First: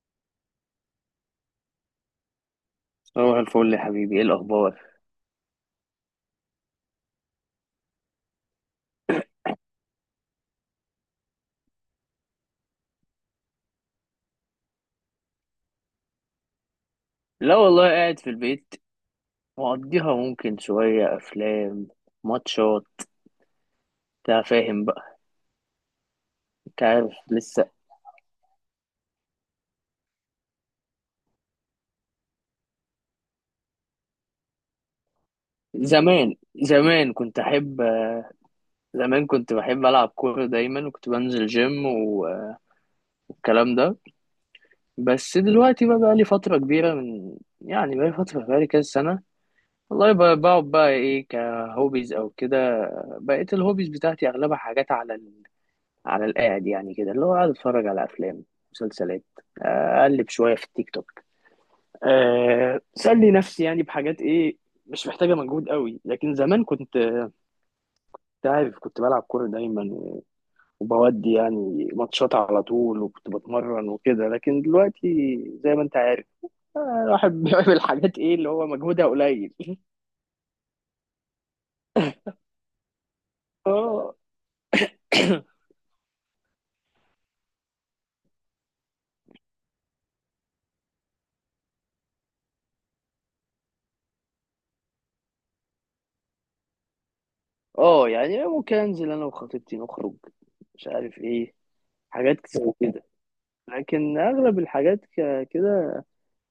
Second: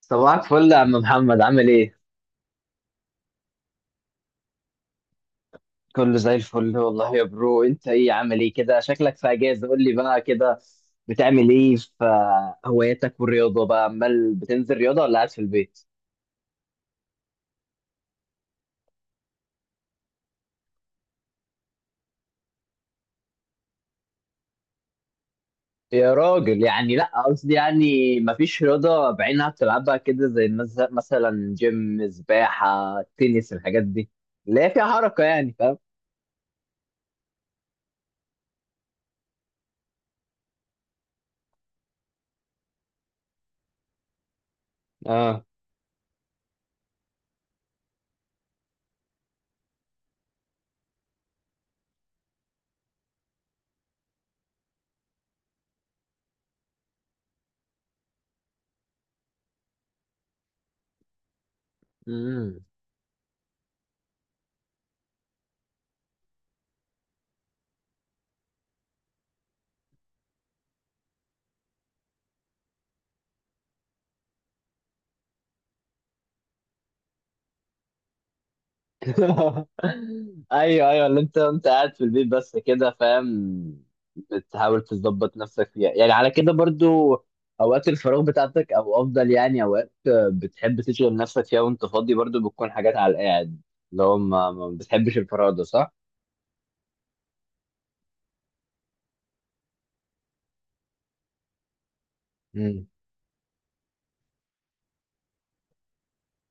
صباحك فل يا عم محمد، عامل ايه؟ صباح الفل يا حبيبي، ايه الاخبار؟ كله زي الفل والله يا برو. انت ايه، عامل ايه كده؟ شكلك في اجازة. قول لي بقى كده، بتعمل ايه في هواياتك والرياضة بقى؟ عمال بتنزل رياضة ولا قاعد في البيت؟ لا والله قاعد في البيت مقضيها، ممكن شويه افلام، ماتشات، انت فاهم بقى. يا راجل، انت يعني عارف لا قصدي، لسه. يعني مفيش رياضة بعينها بتلعبها كده، زي مثلا جيم، سباحة، تنس، الحاجات دي اللي هي فيها حركة، يعني فاهم؟ زمان زمان كنت احب زمان كنت بحب العب كوره دايما، وكنت بنزل جيم والكلام ده. بس اه. دلوقتي بقى لي فتره كبيره من يعني، بقى لي فتره، بقى لي كذا سنه. والله بقعد بقى ايه كهوبيز او كده. بقيت الهوبيز بتاعتي اغلبها حاجات على القاعد، يعني كده اللي هو قاعد اتفرج على افلام، مسلسلات، اقلب شويه في التيك توك، سلي نفسي يعني بحاجات ايه مش محتاجه مجهود قوي. لكن زمان كنت أنت عارف كنت بلعب كوره دايما وبودي يعني ماتشات على طول، وكنت بتمرن وكده. لكن دلوقتي زي ما انت عارف، الواحد بيعمل حاجات ايه اللي هو مجهودها قليل. ايوه ايوه، اللي انت قاعد في البيت بس كده، فاهم. اه. بتحاول تظبط نفسك فيها يعني على كده، برضو اوقات الفراغ بتاعتك، او افضل يعني اوقات بتحب تشغل نفسك فيها وانت فاضي، برضو بتكون حاجات على القاعد، اللي هو ما بتحبش الفراغ ده، صح؟ اه، يعني ممكن انزل انا وخطيبتي نخرج، مش عارف ايه، حاجات زي مم. كده. لكن اغلب الحاجات كده،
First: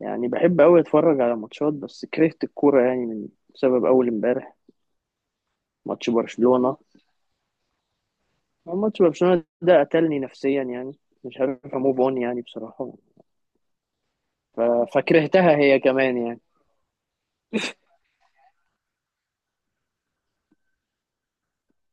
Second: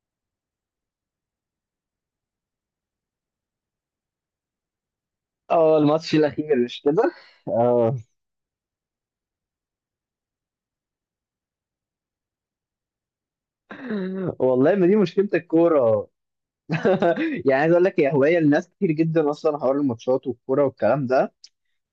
يعني بحب أوي أتفرج على ماتشات. بس كرهت الكورة يعني بسبب أول امبارح، اه، ماتش الماتش الاخير، برشلونة. مش كده؟ اه، هو ماتش برشلونة ده قتلني نفسيا يعني، مش عارف أموف أون يعني بصراحة. ف- والله ما دي مشكله فكرهتها هي الكوره. كمان يعني. يعني عايز اقول لك، هي هوايه لناس كتير جدا اصلا، حوار الماتشات والكوره والكلام ده،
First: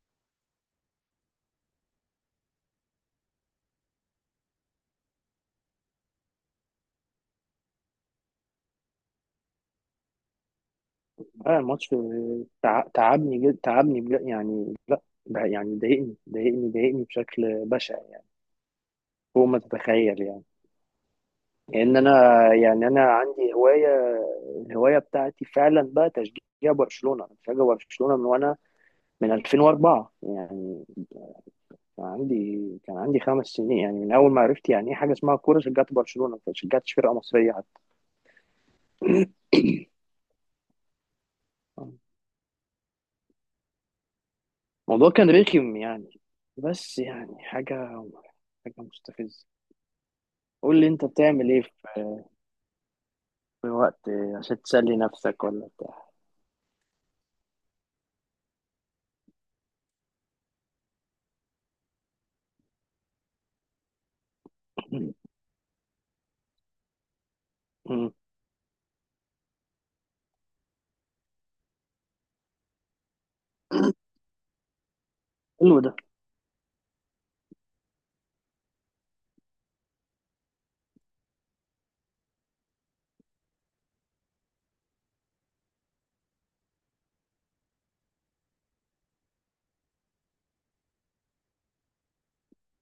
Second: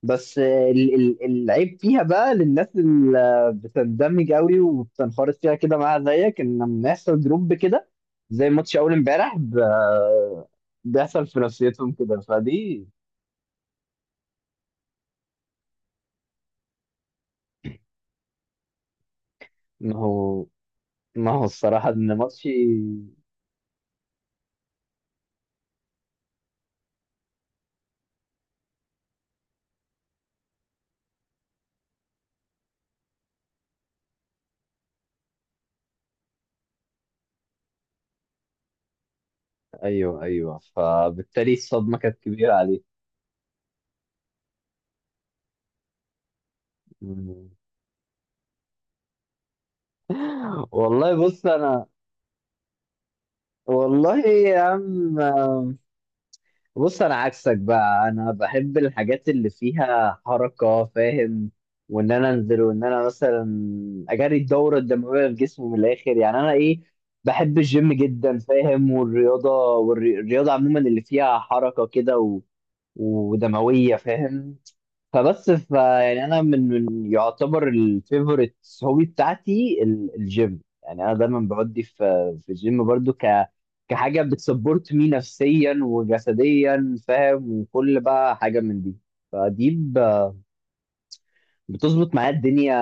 بس العيب فيها بقى للناس اللي بتندمج قوي وبتنخرط فيها كده معاها زيك، ان لما يحصل دروب كده، زي ماتش اول امبارح، بيحصل في نفسيتهم الماتش كده، فدي. تعبني جد، تعبني بجد يعني. لا، ده يعني ضايقني ضايقني ضايقني بشكل بشع يعني، فوق ما ما تتخيل يعني. هو ما هو الصراحة لأن أنا ان ماتشي، يعني أنا عندي هواية، الهواية بتاعتي فعلا بقى تشجيع برشلونة. أنا بشجع برشلونة وأنا من 2004 يعني. كان عندي كان عندي 5 سنين، يعني من اول ما عرفت يعني ايه حاجه اسمها كوره، شجعت برشلونه ما شجعتش فرقه مصريه حتى. ايوه ايوه، فبالتالي الصدمة كانت كبيرة عليه. الموضوع كان رخم يعني، بس يعني حاجه مستفزه. قول لي انت والله بص بتعمل ايه في انا في وقت والله يا عشان تسلي عم، نفسك ولا بتاع. بص انا عكسك بقى، انا بحب الحاجات اللي فيها حركه، فاهم، وان انا انزل وان انا مثلا اجري الدوره الدمويه في جسمي من الاخر، يعني انا ايه، بحب الجيم مم. جدا، فاهم، والرياضه، عموما اللي فيها حركه كده و... ودمويه فاهم. فبس، ف حلو ده. يعني انا من يعتبر الفيفوريت هوبي بتاعتي الجيم، يعني انا دايما بودي في الجيم، برضو ك كحاجه بتسبورت مي نفسيا وجسديا، فاهم، وكل بقى حاجه من دي، فدي ب- بتظبط معايا الدنيا،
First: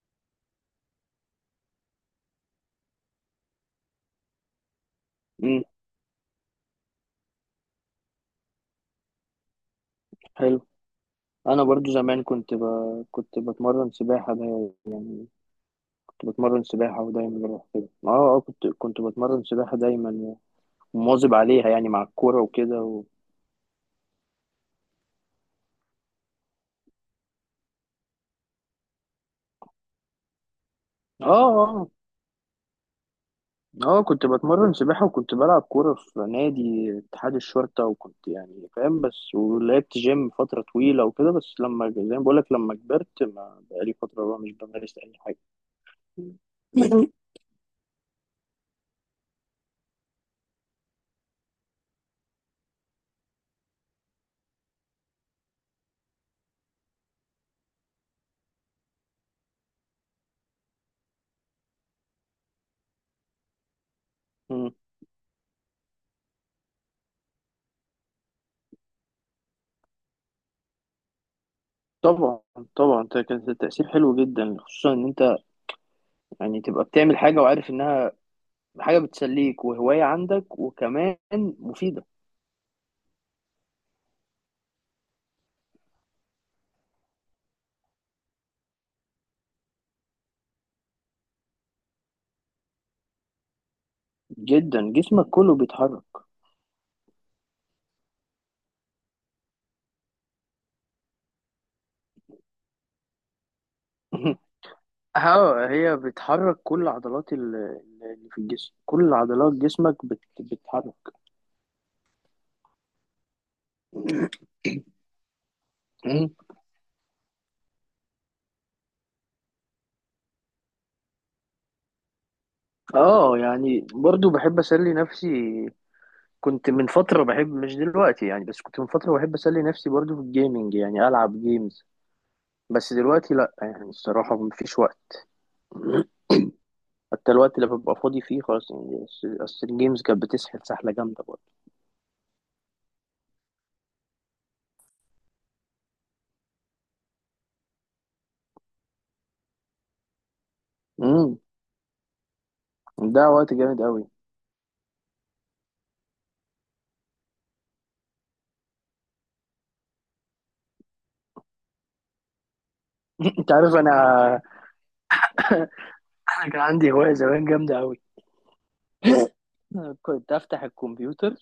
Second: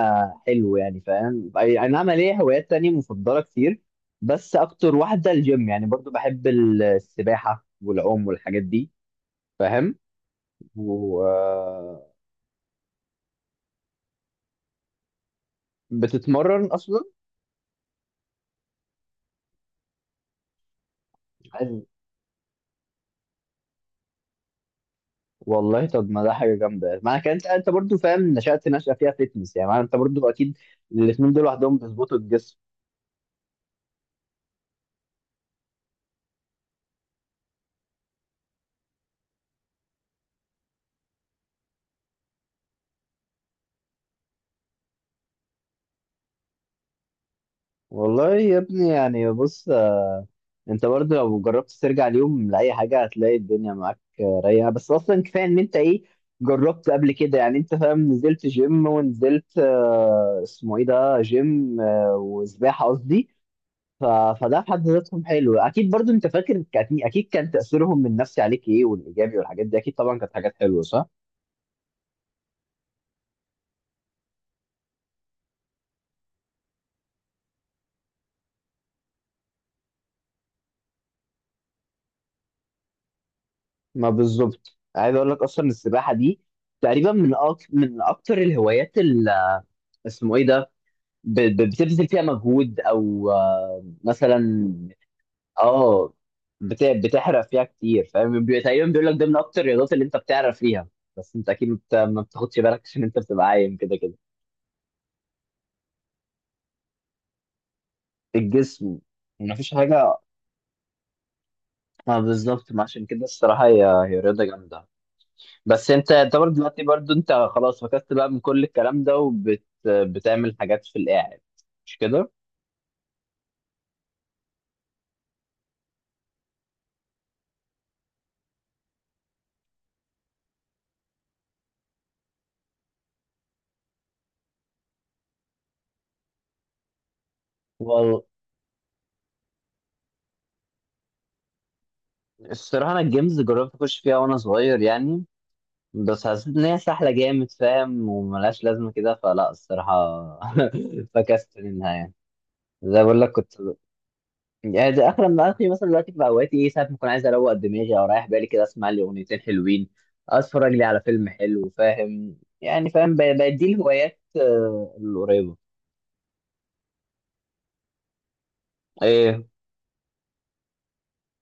حلو يعني، فاهم. أي نعم، ليا هوايات تانية مفضله كتير، بس اكتر واحده مم. الجيم يعني. برضو بحب السباحه والعوم والحاجات دي، فاهم، حلو. و انا برضو زمان كنت بتمرن سباحه دايما، كنت بتمرن بتتمرن اصلا. سباحه ودايما بروح كده. اه اه، كنت بتمرن سباحه دايما ومواظب عليها يعني، مع الكوره وكده. والله طب ما ده حاجه جامده، ما انا انت برضو فاهم، نشأت نشأة فيها فيتنس، يعني ما انت برضو اكيد اه الاثنين دول لوحدهم اه بيظبطوا الجسم. اه، كنت بتمرن سباحة وكنت بلعب كورة في نادي اتحاد الشرطة، وكنت يعني فاهم، بس ولعبت جيم فترة طويلة وكده. بس لما زي ما بقولك لما كبرت ما بقالي فترة بقى مش بمارس أي حاجة. مم. والله يا ابني، يعني بص، انت برضو لو جربت ترجع اليوم لاي حاجه، هتلاقي الدنيا معاك رايقه. بس اصلا كفايه ان انت ايه، جربت قبل كده، يعني انت فاهم، نزلت جيم ونزلت اسمه ايه ده جيم، وسباحه قصدي. ف- فده في مم. حد ذاتهم حلو، اكيد. برضو انت فاكر، اكيد أكيد كان تاثيرهم النفسي عليك ايه، والايجابي والحاجات دي، اكيد طبعا كانت حاجات حلوه، صح؟ طبعا، طبعا ده كان تأثير حلو جدا، خصوصا ان انت يعني تبقى بتعمل حاجة وعارف انها حاجة بتسليك وهواية عندك، وكمان مفيدة ما بالظبط، عايز اقول لك اصلا السباحه دي تقريبا من من اكتر الهوايات اللي اسمه ايه ده، بتبذل فيها مجهود، او مثلا، جدا، جسمك كله بيتحرك. اه بتحرق فيها كتير، فاهم. تقريبا بيقول لك ده من اكتر الرياضات اللي انت بتعرف فيها، بس انت اكيد ما بتاخدش بالك عشان انت بتبقى عايم كده كده اه، هي بتحرك كل عضلات اللي في الجسم، الجسم، كل عضلات ما فيش جسمك حاجه. بتتحرك. ما بالظبط، ما عشان كده الصراحه هي رياضه جامده. بس انت مم. يعتبر دلوقتي برضو انت خلاص فكست بقى من كل الكلام ده، وبتعمل حاجات في القاعد، مش كده؟ اه يعني برضو بحب اسلي نفسي. كنت من فتره بحب، مش دلوقتي يعني، بس كنت من فتره بحب اسلي نفسي برضو في الجيمنج، يعني العب جيمز. بس دلوقتي لا يعني الصراحه مفيش وقت. حتى الوقت اللي ببقى فاضي والله فيه خلاص يعني، أصل الجيمز كانت بتسحل سحله جامده برضه. الصراحة أنا الجيمز جربت أخش فيها وأنا صغير يعني، بس حسيت إن هي سهلة جامد، فاهم، وملهاش لازمة كده، فلا الصراحة امم فكست منها يعني. زي بقول ده لك وقت كنت، جامد قوي. يعني ده آخر ما آخري، مثلا دلوقتي في أوقاتي، إيه، ساعات ما أكون عايز أروق دماغي أو رايح بالي كده، أسمع لي أغنيتين حلوين، أتفرج لي على فيلم حلو، فاهم يعني، فاهم، انت بدي عارف انا. الهوايات القريبة. انا كان عندي هوايه زمان جامده قوي. إيه، كنت افتح الكمبيوتر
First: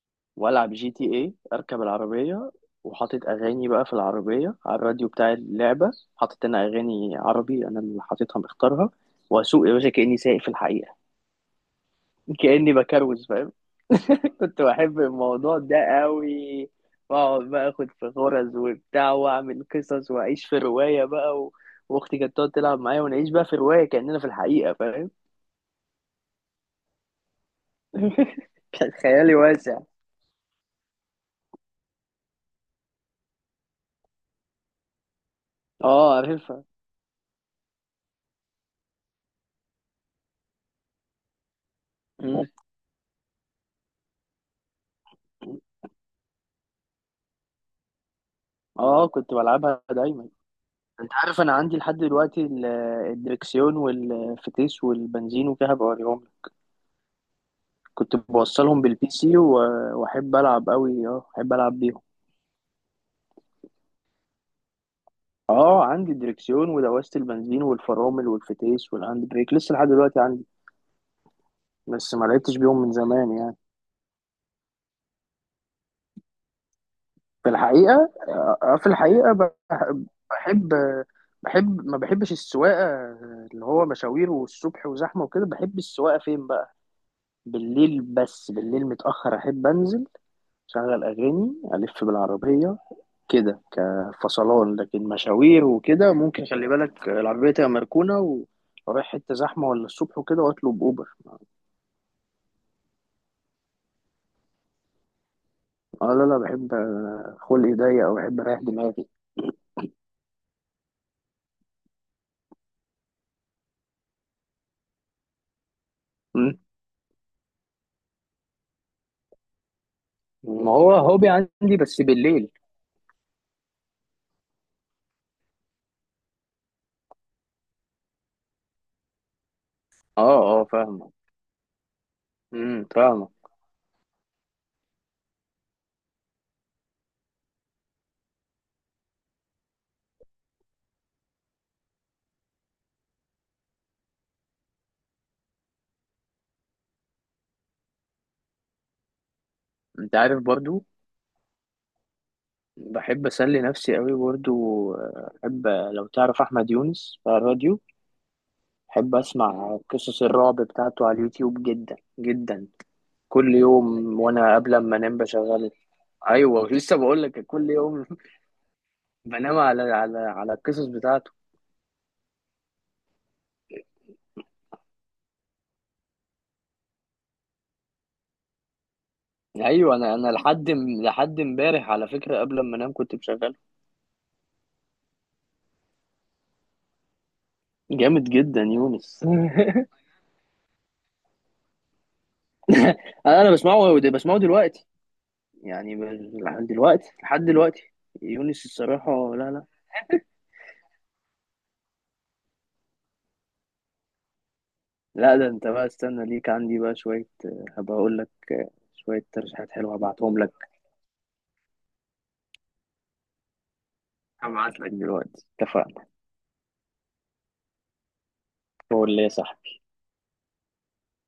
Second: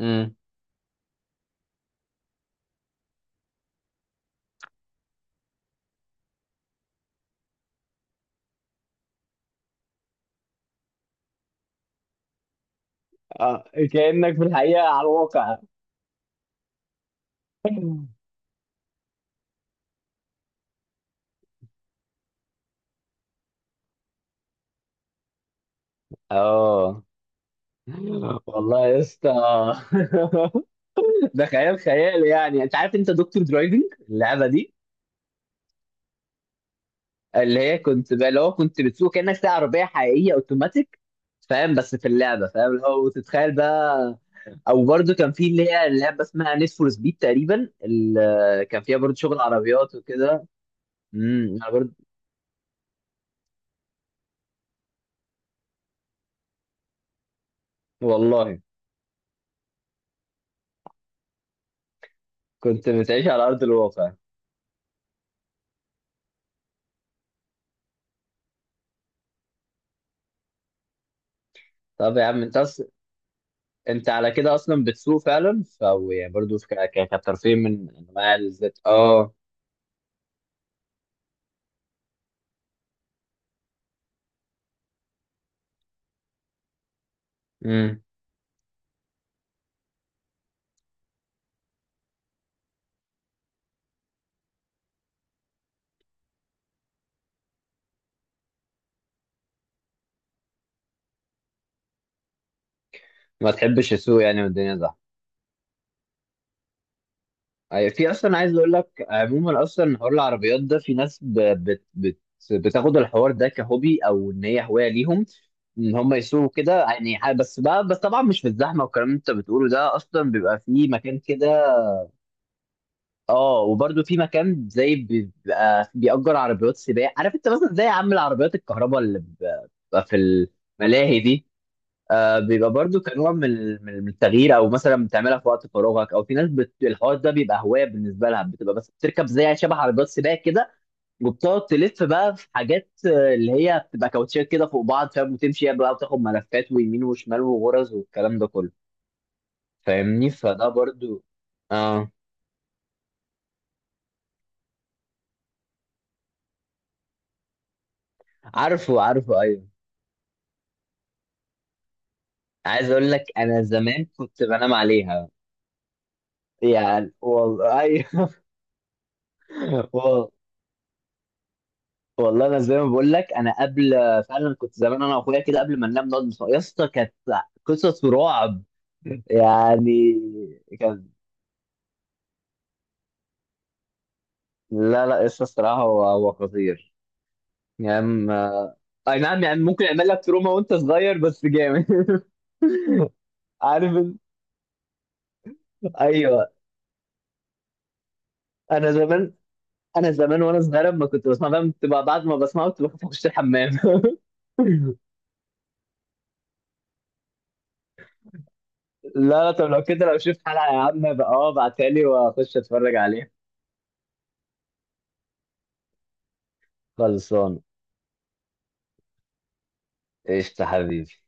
امم والعب GTA، اركب العربيه وحاطط اغاني بقى في العربيه على الراديو بتاع اللعبه، حاطط انا اغاني عربي، انا اللي حاططها مختارها، واسوق يا باشا كاني سايق في الحقيقه. كاني بكروز فاهم. آه، كأنك في كنت الحقيقة بحب على الواقع. الموضوع ده قوي، واقعد بقى اخد في غرز وبتاع واعمل قصص واعيش في روايه بقى واختي كانت تقعد تلعب معايا ونعيش بقى في روايه كاننا في الحقيقه فاهم. اه، والله كان يا خيالي اسطى. واسع. ده خيال، خيال يعني. انت عارف، انت دكتور درايفنج اللعبه دي، اه عارفها. اللي هي كنت بقى، اللي هو كنت بتسوق كانك سايق عربيه حقيقيه اوتوماتيك، فاهم، بس في اللعبه، فاهم، اللي هو، وتتخيل بقى. او برده كان في اللي هي اللعبه اسمها نيد فور سبيد، تقريبا كان فيها اه برده كنت شغل بلعبها عربيات دايما. وكده. انت عارف انا امم، انا عندي برده. لحد دلوقتي الدركسيون والفتيس والبنزين وكده، بوريهم لك. كنت والله بوصلهم بالبي سي، واحب العب قوي. اه احب العب بيهم. كنت بتعيش على ارض الواقع. اه عندي الدركسيون ودواسة البنزين والفرامل والفتيس والهاند بريك لسه لحد دلوقتي عندي، بس طب يا ما عم لعبتش انت، بيهم من زمان يعني. انت على كده اصلا بتسوق فعلا، ف أو يعني برضه في كترفيه من الحقيقة، انواع الذات، في الحقيقة اه. بحب بحب ما بحبش السواقة اللي هو مشاوير والصبح وزحمة وكده. بحب السواقة فين بقى، امم، بالليل. بس بالليل متأخر أحب أنزل أشغل أغاني ألف بالعربية كده كفصلان. لكن مشاوير وكده ممكن خلي بالك العربية تبقى مركونة، ورايح حتة زحمة ولا الصبح وكده، وأطلب أوبر. ما تحبش السوق يعني والدنيا زحمه. أه لا لا، بحب، خلقي ضيق في أو اصلا بحب عايز أريح اقول لك، دماغي. عموما اصلا حوار العربيات ده في ناس بتاخد الحوار ده كهوبي، او ان هي هوايه ليهم، ان هم يسوقوا مم. كده، يعني بس بقى، بس طبعا مش في الزحمه والكلام اللي انت بتقوله ده، اصلا بيبقى ما في هو مكان هوبي كده. عندي بس بالليل. اه، وبرده في مكان زي بيبقى بيأجر عربيات سباق، عارف انت، مثلا زي يا عم العربيات الكهرباء اللي بتبقى في أه أه فاهمة. الملاهي دي. بيبقى برضو فاهمة. كنوع من من التغيير، او مثلا بتعملها في وقت فراغك، او في ناس الحوار ده بيبقى هوايه بالنسبه لها، بتبقى بس بتركب زي شبه عربيات سباق كده، وبتقعد تلف بقى في حاجات اللي هي بتبقى كاوتشات كده فوق بعض، فاهم، وتمشي بقى وتاخد ملفات ويمين وشمال وغرز والكلام ده كله، أنت فاهمني، عارف فده برضو برضو. اه، بحب أسلي نفسي قوي برضو، أحب لو تعرف أحمد يونس بتاع الراديو، عارفه بحب عارفه، ايوه. اسمع قصص الرعب بتاعته على اليوتيوب جدا جدا. عايز اقول لك، كل انا زمان يوم كنت وانا بنام قبل ما انام عليها، بشغله. ايوه لسه يعني بقول لك كل والله. يوم. بنام على على وال- على القصص بتاعته. والله انا زي ما بقول لك، انا قبل فعلا كنت زمان، انا واخويا كده قبل ما ننام نقعد يا اسطى كانت قصص رعب ايوه، انا يعني، انا لحد كان... لحد امبارح على فكره قبل ما انام كنت بشغله. لا لا، قصة الصراحة هو خطير، يعني جامد جدا اي يونس. نعم، يعني ممكن يعمل لك تروما وانت صغير، بس جامد. انا عارف بسمعه انت؟ بسمعه دلوقتي، يعني ايوه دلوقتي لحد دلوقتي. يونس انا زمان، الصراحه، لا لا. وانا صغير لما كنت بسمع، فاهم، تبقى بعد ما بسمعه كنت بخاف اخش الحمام. لا ده انت بقى استنى ليك عندي بقى شويه، هبقى اقول لك شويه لا لا، طب ترشيحات لو حلوه كده، لو هبعتهم شفت لك. حلقة يا عم بقى، اه ابعتها لي واخش اتفرج عليها. هبعت لك دلوقتي، اتفقنا. خلصان. هو اللي صح. قشطة حبيبي.